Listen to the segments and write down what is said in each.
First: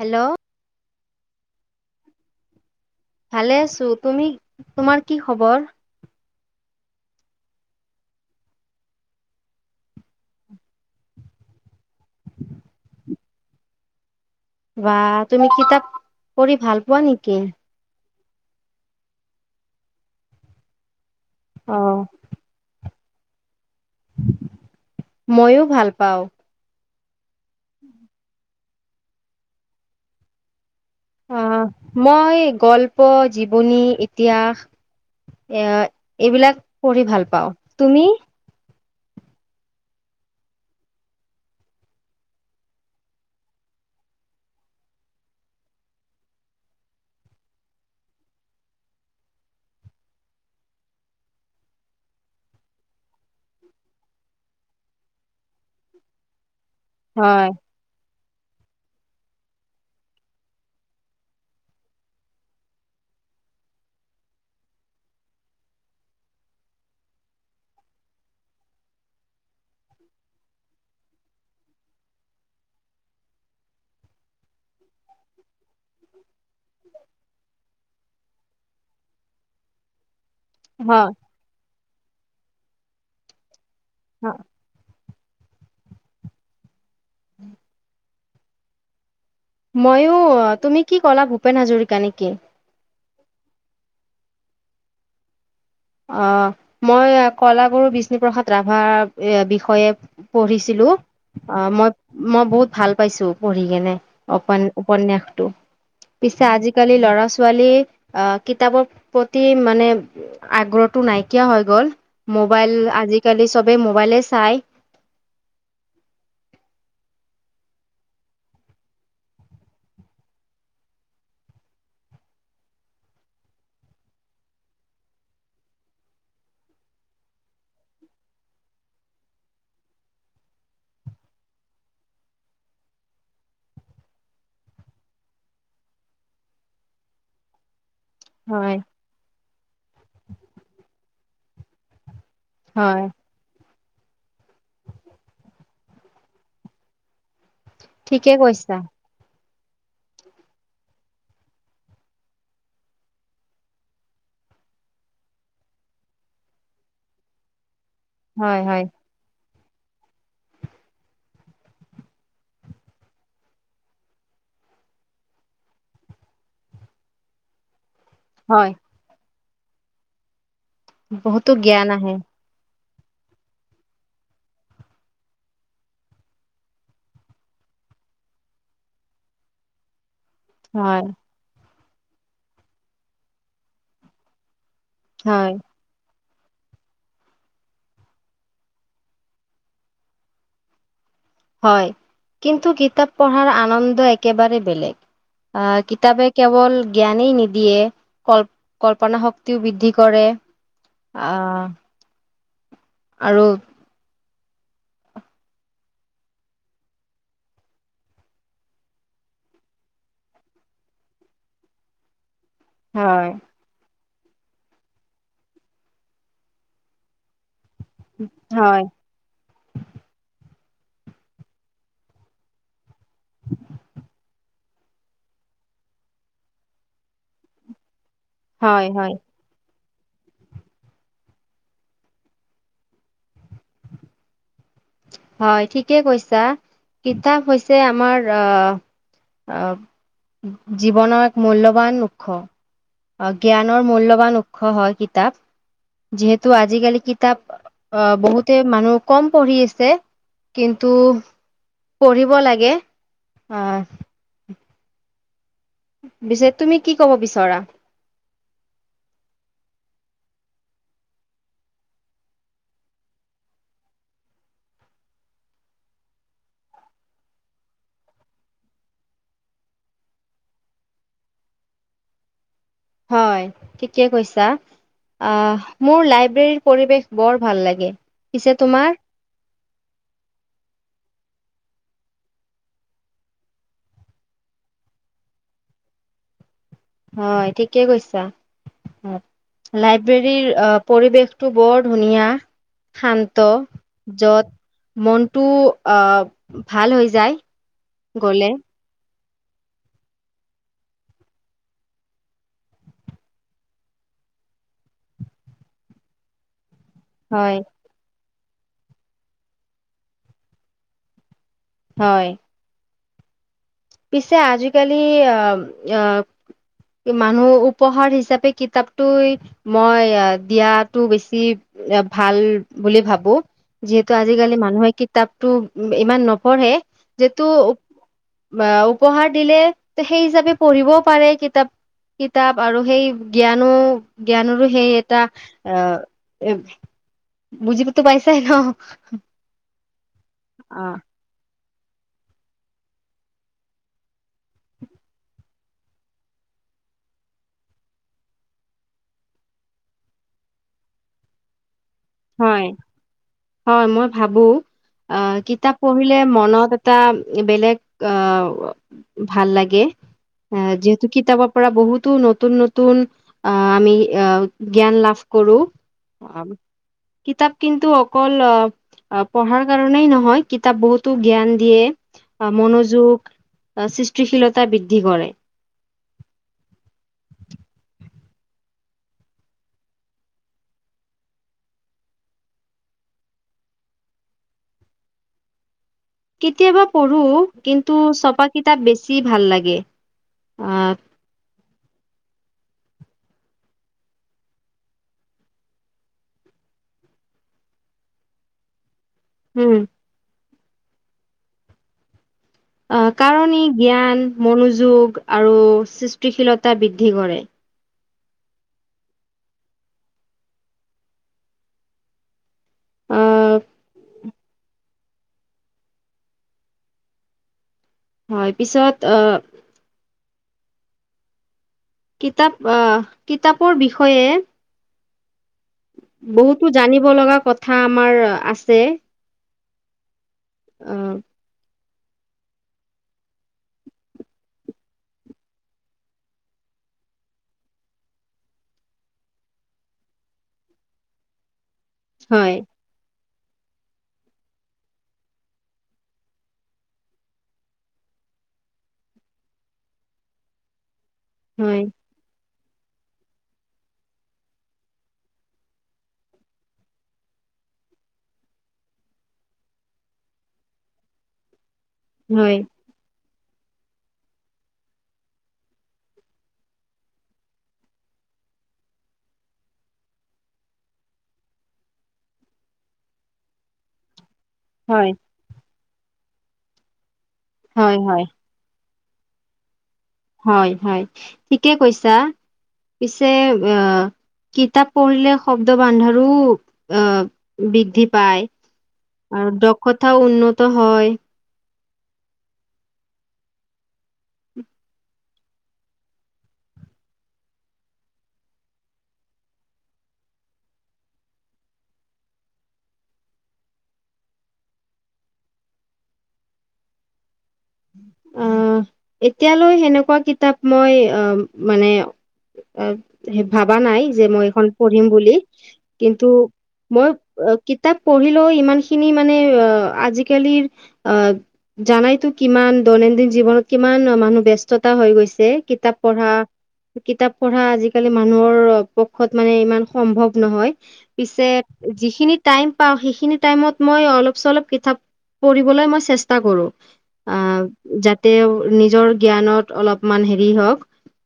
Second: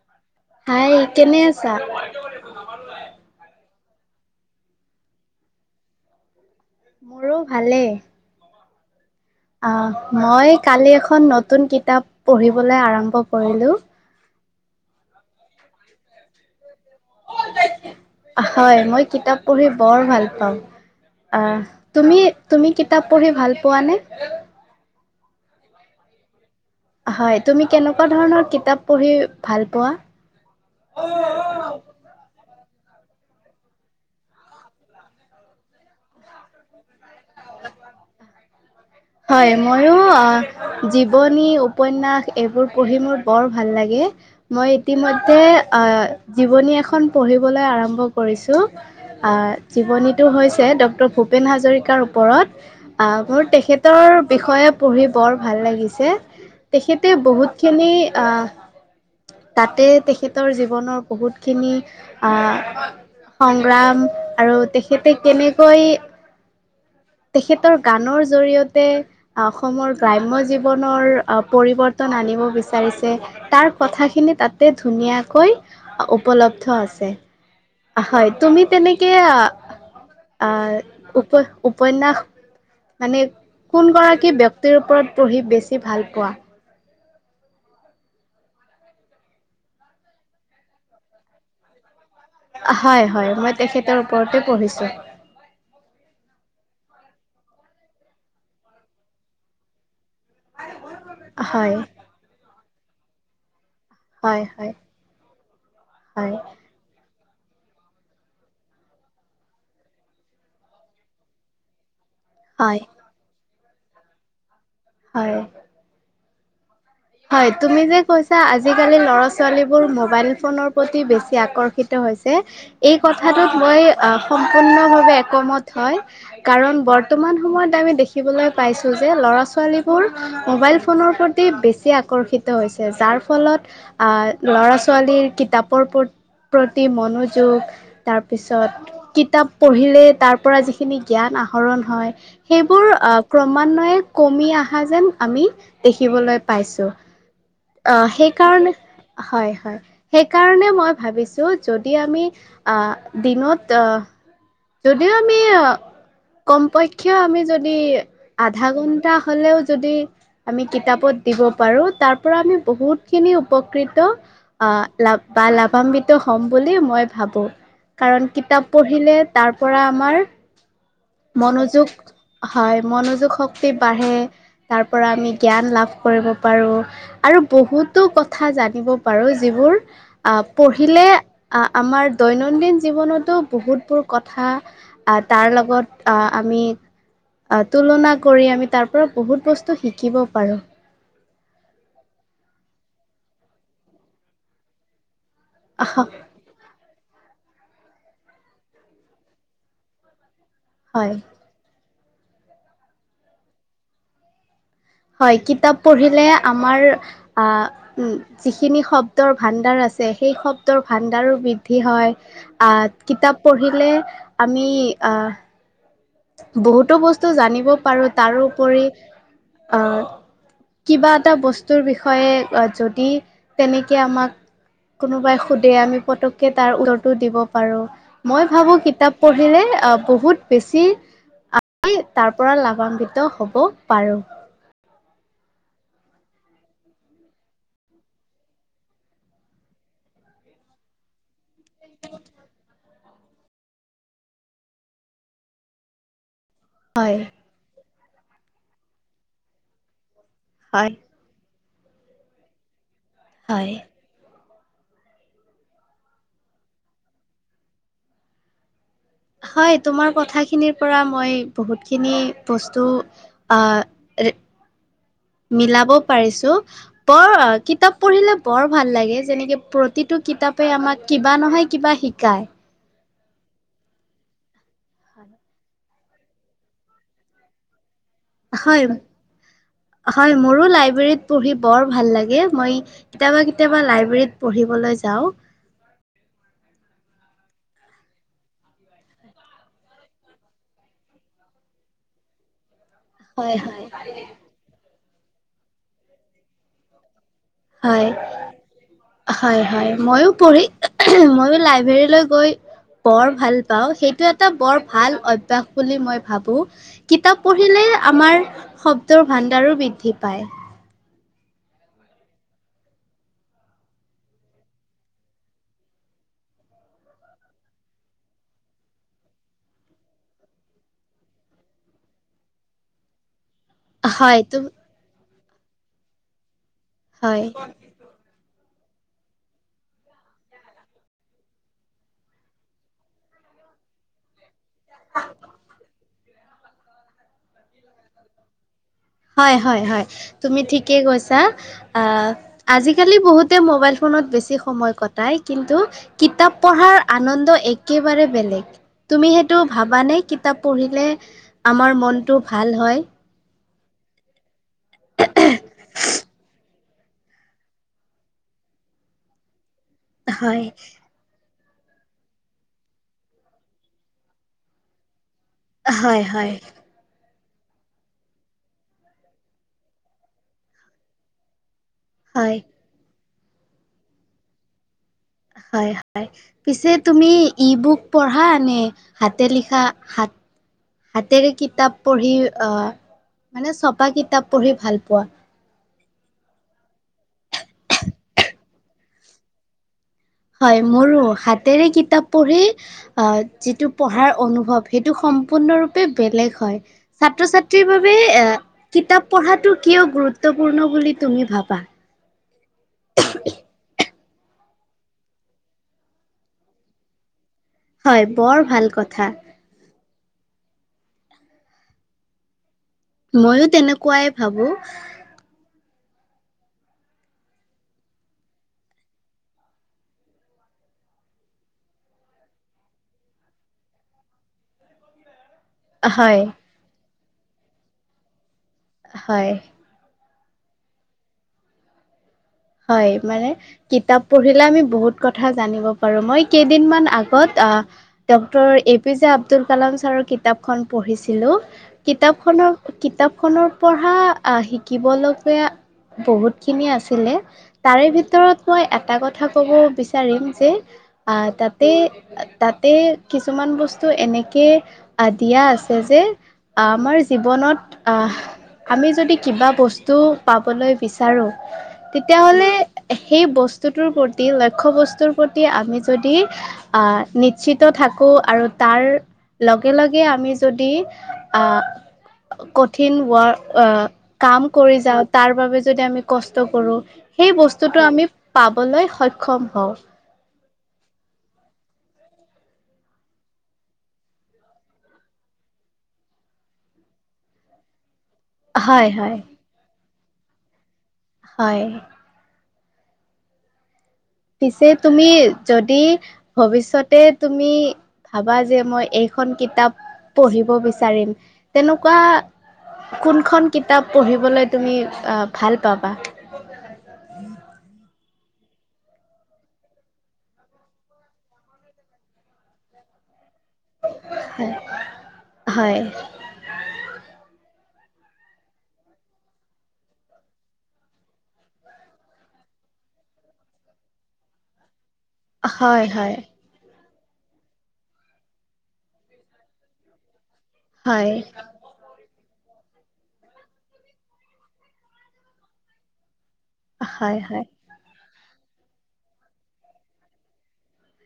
Hello hi কেনে আছ। ছা। ভালে আছো তুমি তোমাৰ কি খবৰ। মোৰো ভালেই। অহ মই কালি এখন নতুন কিতাপ পঢ়িবলৈ আৰম্ভ কৰিলো। বা তুমি কিতাপ পঢ়ি ভাল পোৱা নেকি? হয়, মই কিতাপ পঢ়ি বৰ ভাল পাওঁ। অ, তুমি তুমি কি। কিতাপ পঢ়ি ভাল পোৱা নে? মইো ভাল পাওঁ। হয়। তুমি কেনেকুৱা ধৰণৰ কিতাপ । পঢ়ি ভাল পোৱা? অ, মই গল্প। জীৱনী ইতিহাস এ এইবিলাক পঢ়ি ভাল । পাও, তুমি? হয় ময়ো আহ জীৱনী, উপন্যাস এইবোৰ পঢ়ি মোৰ বৰ ভাল লাগে, মই ইতিমৈধে আহ যাহ জীৱনী এখন পঢ়িবলৈ আৰম্ভ কৰিছোঁ আহ জীৱনীটো হৈছে ডক্টৰ ভূপেন হাজৰিকাৰ। ওপৰত আহ মোৰ তেখেতৰ বিষয়ে পঢ়ি বৰ ভাল লাগিছে। তেখেতে হয় বহুতখিনি। আহ, তাতে তেখেতৰ জীৱনৰ বহুতখিনি আহ সংগ্ৰাম আৰু তেখেতে কেনেকৈ। তেখেতৰ গানৰ জৰিয়তে, অসমৰ গ্ৰাম্য জীৱনৰ পৰিৱৰ্তন আনিব বিচাৰিছে, তাৰ কথাখিনি তাত। ধুনীয়াকৈ উপলব্ধ আছে। হয় তুমি তেনেকে আহ। হয় আৰ উপচ উব। উপন্যাস মানে। কোন গৰাকী ব্যক্তিৰ ওপৰত। পঢ়ি বেছি ভাল পোৱা। উম [unintelligible] ময়ো, তুমি কি কলা, ভূপেন হাজৰিক নেক। হয়। হয় মই তেখেতৰ ওপৰতে পঢ়িছো। আহ মই কলাগুৰু বিষ্ণুপ্ৰসাদ ৰাভাক এ বিষয়ে। পঢ়িছিলো, অ হয় মই, মই বহুত ভাল। পাইছো পঢ়ি। দিয়েনে হয় অপান হয় উপন্যাসটো, হয় পিছে আজিকালি লৰা ছ। ছোৱালী আহ কিতাপৰ প্ৰতি মানে। আগ্ৰহতটো নাইকিয়া হৈ গ'ল। মোবাইল হয় আজিকালি। চবে মোবাইলে চাই। হয়। হয়, তুমি যে কৈছা আজিকালি ল'ৰা ছোৱালীবোৰ মোবাইল ফোনৰ প্ৰতি বেছি আকৰ্ষিত হৈছে, এই কথাটোত মই সম্পূৰ্ণভাৱে একমত হয়, কাৰণ বৰ্তমান সময়ত আমি দেখিবলৈ পাইছোঁ যে ল'ৰা ছোৱালীবোৰ মোবাইল ফোনৰ প্ৰতি বে। বেছি আকৰ্ষিত হৈছে, যাৰ ফলত আৰ ল'ৰা ছোৱালীৰ কিতাপৰ প্ৰতি মনোযোগ থি। হয় তাৰপিছত কিতাপ পঢ়িলে তাৰ পৰা যিখিনি জ্ঞান আহ শৰণ হয় সেইবোৰ হয় ক্ৰমা য় কমি অহা যেন আমি দেখিবলৈ পাইছোঁ। অ ঠিকে সেইকাৰণে কৈছা হয়। সেইকাৰণে মই ভাবিছো যদি আমি আ দিনত আ যদিও আমি কমপক্ষে আমি যদি হয় আধা হয় ঘণ্টা হ'লেও যদি আমি কিতাপত দিব পাৰো তাৰ পৰা আমি বহুতখিনি উপকৃত আহ লাভ বা লাভান্বিত হম বুলি মই ভাবোঁ। কাৰণ কিতাপ হয় পঢ়িলে তাৰ পৰা আমাৰ বহুতো মনোযোগ জ্ঞান আহে হয়। মনোযোগ শক্তি বাঢ়ে। তাৰ পৰা আমি জ্ঞান লাভ কৰিব পাৰোঁ আৰু বহুতো কথা জানিব পাৰোঁ যিবোৰ অ হয় পঢ়িলে আ আমাৰ দৈনন্দিন জীৱনতো বহুতবোৰ কথা আহ হয় তাৰ লগত আমি তুলনা কৰি আমি তাৰ পৰা বহুত বস্তু শিকিব পাৰোঁ। হয় কিন্তু কিতাপ পঢ়াৰ আনন্দ একেবাৰে বেলেগ। অ কিতাপে কেৱল জ্ঞানেই নিদি দিয়ে কল কল্পনা শক্তিও বৃদ্ধি কৰে হয় অহ। আৰু হয়, কিতাপ পঢ়িলে আমাৰ আহ উ যিখিনি শব্দৰ ভাণ্ডাৰ আছে সেই শব্দৰ ভাণ্ডাৰো বৃদ্ধি হয়। আহ হয় কিতাপ পঢ়িলে আমি আহ বহুতো বস্তু জানিব পাৰো। তাৰো উপৰি হয় আ কিবা এটা বস্তুৰ বিষয়ে যত দি তেনেকে আমাক কোনোবাই সুধে আমি পতককে তাৰ উত্তৰটো দিব পাৰোঁ। মই ভাবো হয় হয় কিতাপ পঢ়িলে অ বহুত বেছি আমি তাৰ পৰা লাভান্বিত হ'ব পাৰোঁ। হয়, ঠিকে কৈছা। কিতাপ হৈছে আমাৰ আহ জীৱনৰ মূল্যৱান মুখ্য অ জ্ঞানৰ মূল্যবান উৎস হয় কিতাপ। যিহেতু তো আজিকালি হয়। কিতাপ অ বহুতে মানুহ কম পঢ়ি আছে ছে কিন্তু হয়। পঢ়িব লাগে হয় পিছে তুমি কি কব বিচৰা হয় তোমাৰ কথাখিনিৰ পৰা মই বহুতখিনি বস্তু আহ মিলাব পাৰিছো বৰ কিতাপ পঢ়িলে বৰ ভাল লাগে যেনেকে প্ৰতিটো কিতাপে আমাক কিবা নহয় কিবা শিকায় [unintelligible] হয় ঠিকে কৈছা মোৰ লাইব্ৰেৰীৰ পৰিৱেশ বৰ ভাল লাগে পিছে হয় তোমাৰ হয় মোৰো লাইব্ৰেৰীত পঢ়ি বৰ ভাল লাগে মই কেতিয়াবা কেতিয়াবা লাইব্ৰেৰীত পঢ়িবলৈ যাওঁ হয় ঠিকে কৈছা লাইব্ৰেৰীৰ পৰিৱেশটো বৰ ধুনীয়া শান্ত হয় হয় যত মনটো আহ ভাল হৈ যায় হয় গলে হয় হয় মইয়ো পঢ়ি মইয়ো লাইব্ৰেৰীলৈ গৈ বৰ ভাল পাওঁ সেইটো এটা বৰ ভাল অভ্যাস বুলি মই ভাবো [unintelligible] কিতাপ হয় পঢ়িলে আমাৰ শব্দৰ ভাণ্ডাৰো বৃদ্ধি পায় হয় পিছে আজিকালি আহ আহ মানুহ উপহাৰ হিচাপে কিতাপটো মই আহ দিয়টো বেছি ভাল বুলি ভাবো যিহেতু হয় আজিকালি তুম মানুহে কিতাপ টো ইমান নপঢ়ে হয় যিহেতু বা উপহাৰ দিলে সেই হিচাপে পঢ়িবও পাৰে কিতাপ কিতাপ আৰু সেই জ্ঞানো জ্ঞানৰো সেই এটা আহ বুজি পতো পাইছে ন [unintelligible] হয় হয় হয় তুমি অ ঠিকে কৈছা আহ আজিকালি বহুতে মোবাইল ফোনত বেছি সময় কটাই কিন্তু কিতাপ পঢ়াৰ আনন্দ একেবাৰে বেলেগ তুমি সেইটো ভাবানে কিতাপ পঢ়িলে আমাৰ [unintelligible] মনটো ভাল হয় হয় মই ভাবো অ কিতাপ পঢ়িলে মনত টা বেলেগ আহ ভাল লাগে হয় আহ যিহেতু কিতাপ প [unintelligible] পৰা বহুতো নতুন নতুন আ আমি জ্ঞান লাভ [unintelligible] কৰো হয় হয় কিতাপ কিন্তু অকল অ পঢ়াৰ কাৰনেই নহয় কিতাপ বহুতো জ্ঞান দিয়ে অ হয়। মনোযোগ সৃষ্টিশীলতা বৃদ্ধি কৰে হয় হয় পিছে তুমি ই বুক পঢ়া নে হাতে লিখা হাত হাতেৰে কিতাপ পঢ়ি মানে ছপা কিতাপ পঢ়ি ভাল পোৱা কেতিয়াবা পঢ়ো কিন্তু চপা কিতাপ বেছি ভাল লাগে হয় আহ মোৰো হাতেৰে কিতাপ পঢ়ি আহ যিটো পঢ়াৰ অনুভৱ সেইটো সম্পূৰ্ণৰূপে বেলেগ হয় ছাত্ৰ ছাত্ৰীৰ বাবে এ কিতাপ উম পঢ়াটো কিয় গুৰুত গুৰুত্বপূৰ্ণ বুলি তুমি ভাবা অ কাৰণ ই জ্ঞান মনোযোগ আৰু সৃষ্টিশীলতা বৃদ্ধি কৰে হয় বৰ ভাল কথা আহ মইয়ো তেনেকুৱাই ভাবো হয় পিছত অ কিতাপ অ কিতাপৰ বিষয়ে হয় বহুতো জানিব লগা কথা আমাৰ আছে হয় উম হয় মানে কিতাপ পঢ়িলে আমি বহুত কথা জানিব পাৰো মই কেইদিনমান আগত Dr A P J Abdul Kalam sir কিতাপখন পঢ়িছিলো কিতাপ হয় খনৰ কিতাপ খনৰ পৰা শিকিবলগীয়া বহুতখিনি আছিলে তাৰে ভিতৰত মই এটা কথা কব বিচাৰিম যে আ হয় তাতে তাতে কিছুমান বস্তু এনেকৈ দিয়া আছে যে আমাৰ জীৱনত আ আমি যদি কিবা বস্তু পাবলৈ বিচাৰোঁ হয় তেতিয়াহ'লে সেই বস্তুটোৰ প্ৰতি লক্ষ্য বস্তুৰ প্ৰতি আমি যদি আ নিশ্চিত থাকোঁ আৰু তাৰ লগে লগে আমি যদি আ কঠিন ৱা কাম কৰি হয় যাওঁ তাৰ বাবে যদি আমি কষ্ট কৰোঁ সেই হয় বস্তুতটো আমি হয় পাম বলৈ সক্ষম হওঁ হয় হয় ঠিকে কৈছা পিছে অ কিতাপ পঢ়িলে শব্দ বান্ধৰো আ বৃদ্ধি পায় হয় হয় আৰু দখত কথাও উন্নত হয় হয় পিছে তুমি যদি ভৱিষ্যতে তুমি ভাবা যে মই এইখন কিতাপ পঢ়িব বিচাৰিম তেনেকুৱা কোনখন কিতাপ পঢ়িবলৈ তুমি আহ ভাল পাবা? উম! এতিয়ালৈ সেনেকুৱা কিতাপ মই অ মানে ভাবা নাই যে মই এইখন হয়, পঢ়িম বুলি হয়, কিন্তু মই কিতা তাক পঢ়িলেও ইমান খিনি মানে অ আজিকালিৰ অ জানাইতো কিমান দৈনন্দিন জীৱনত কিমান মানুহ ব্যস্ততা হৈ গৈছে যে কিতাপ হয়, পঢ়া হয়, কিতাপ পঢ়া আজিকালি মানুহৰ পক্ষত মানে ইমান সম্ভৱ নহয়। হয়, পিছে যিখিনিত টাইম পাওঁ সেইখিনি টাইমত মই অলপ- চলপ কিতাপ পঢ়িবলৈ মই চেষ্টা চেষ্টা কৰোঁ। হয়, হয়। যাতে নিজৰ জ্ঞানত অলপমান হেৰি হওঁক।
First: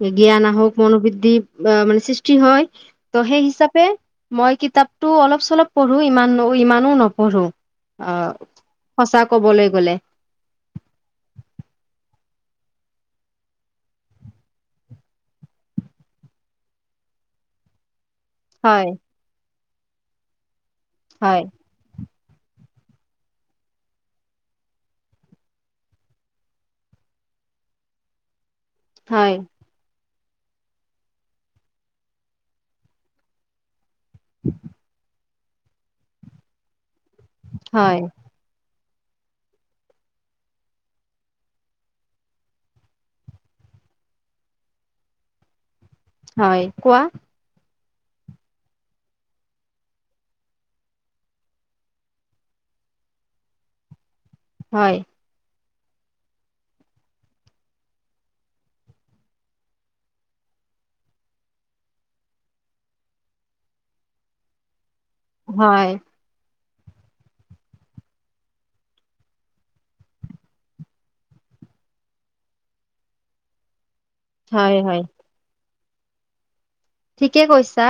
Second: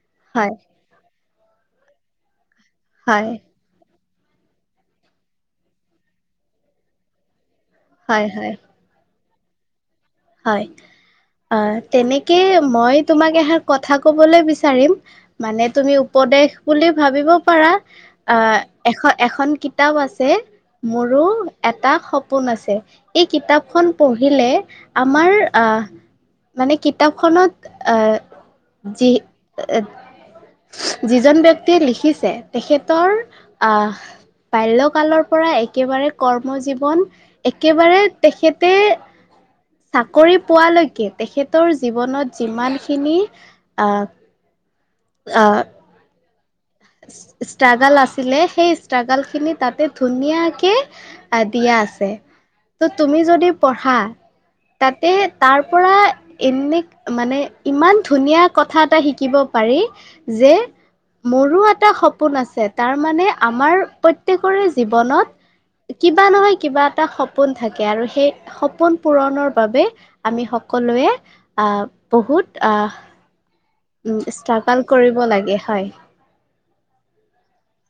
এ জ্ঞান হয়, আহক মনোবৃদ্ধিত বা মানে সৃষ্টি হয়। ত হয়, সেই হিচাপে মই কিতাপতো অলপ চলপ পঢ়োঁ ইমান ইমানো নপঢ়োঁ। হয়, অহ হয়, সঁচা ক'বলৈ গ'লে হয়, আহ তেনেকে মই তোমাক এহাৰ কথা কবলৈ বিচাৰিম মানে তুমি উপদেশ বুলি ভাবিব পাৰা। অ, হয় এ এখন কিতাপ কিতাপ আছে মোৰো হয় এটা শব সপোন আছে এই কিতাপখন পঢ়িলে আমাৰ মানে কিতাপখনত এ যি হয় যিজন ব্যক্তিয়ে লিখিছে তেখেতৰ আহ বাল্য কালত পৰা একেবাৰে কৰ্ম জীৱন। একেবাৰে হয় তেখেতে চাকৰি পোৱালৈকে তেখেতৰ জীৱনত যিমানখিনি আহ আহ হয় কোৱা? ষ্ট্ৰাগাল আছিলে সেই ষ্ট্ৰাগল খিনি তাতে ধুনীয়াকে দিয়া আছে ত' তুমি যদি পঢ়া হয় তাতে তাৰ পৰা এনে মান ইমান ধুনীয়া কথা এটা শিকিব পাৰি যে মোৰ মোৰো এটা সপোন আছে তাৰ মানে আমাৰ প্ৰত্যেকৰে জীৱন হয় বনত কিবা নহয়। কিবা এটা সপোন থাকে আৰু সেই সপোন পূৰণৰ বাবে আমি সকলোৱে বহুত। হয় ষ্ট্ৰাগল হয় কৰিব লাগে হয়। ঠিকে কৈছা।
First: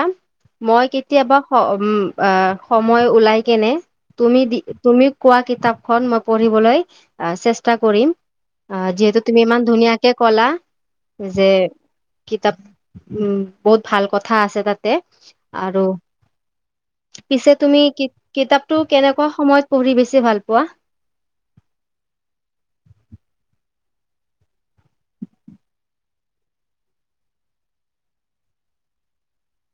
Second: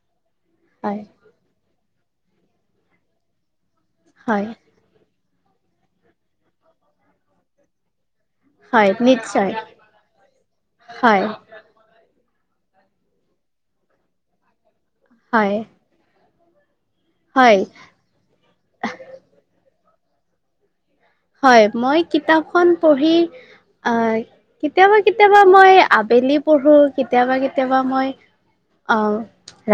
মই হয় কেতিয়াবা হম। অ সময় ওলাই কেনে। তুমি হয় দি তুমি। কোৱা কিতাপখন মই পঢ়িবলৈ চেষ্টা কৰিম। অহ হয় যিহেতু তুমি নিশ্চয় ইমান ধুনীয়াকে কলা হয় যে। কিতাপ উম। বহুত ভাল কথা আছে তাত। হয় আৰু। পিছে হয় তুমি কিতাপটো কেনে। পঢ়ি বেছি ভাল পোৱা। হয় মই কিতাপখন পঢ়ি আহ কেতিয়াবা কেতিয়াবা মই আবেলি পঢ়ো কেতিয়াবা কেতিয়াবা মই আহ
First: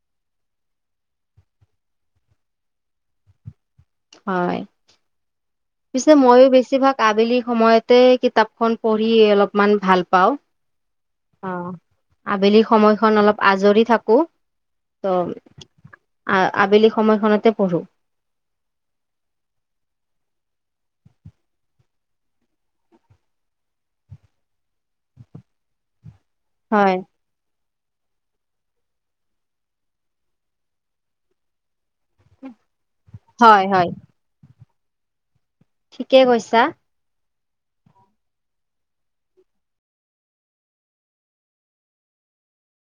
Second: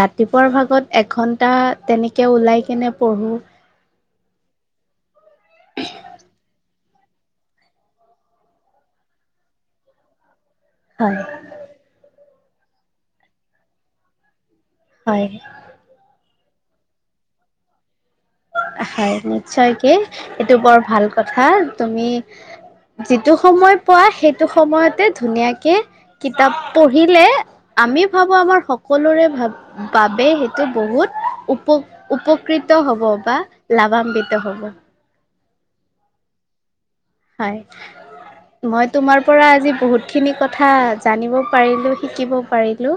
ৰাতিপুৱাৰ ভাগত এঘন্টা তেনেকে ওলাই কেনে পঢ়ো। হয়। পিছে মইো বেছিভাগ। আবেলি সময়তে কিতাপখন পঢ়ি অলপমান ভাল পাওঁ। হয়। অ আবেলি সময়খন অলপ আজৰি থাকো। তো। হয়, আ আবেলি সময়খনতে পঢ়ো। হয় নিশ্চয় কি সটো বৰ ভাল কথা তুমি যিটো সময় পোৱা সেইটো। সময়তে ধুনীয়াকে কিতাপ হয় পঢ়িলে। আমি ভাবো আমাৰ সকলোৰে ভ বাবে সেইটো বহুত উপ উপকৃত হ'ব। বা হয় হয় লাভান্বিত হ'ব। ঠিকে কৈছা। হয় মই তোমাৰ পৰা আজি বহুতখিনি কথা জানিব পাৰিলোঁ শিকিব পাৰিলো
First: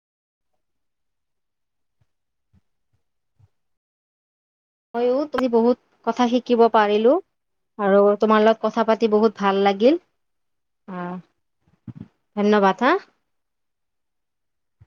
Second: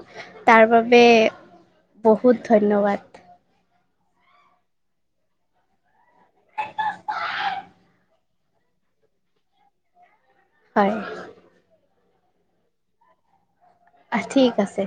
তাৰ বাবে বহুত ধন্যবাদ। মইো তুমি বহুত কথা শিকিব পাৰিলো আৰু তোমাৰ লগত কথা পাতি বহুত ভাল লাগিল। হয়, অহ। ধন্যবাদ হা। ঠিক আছে।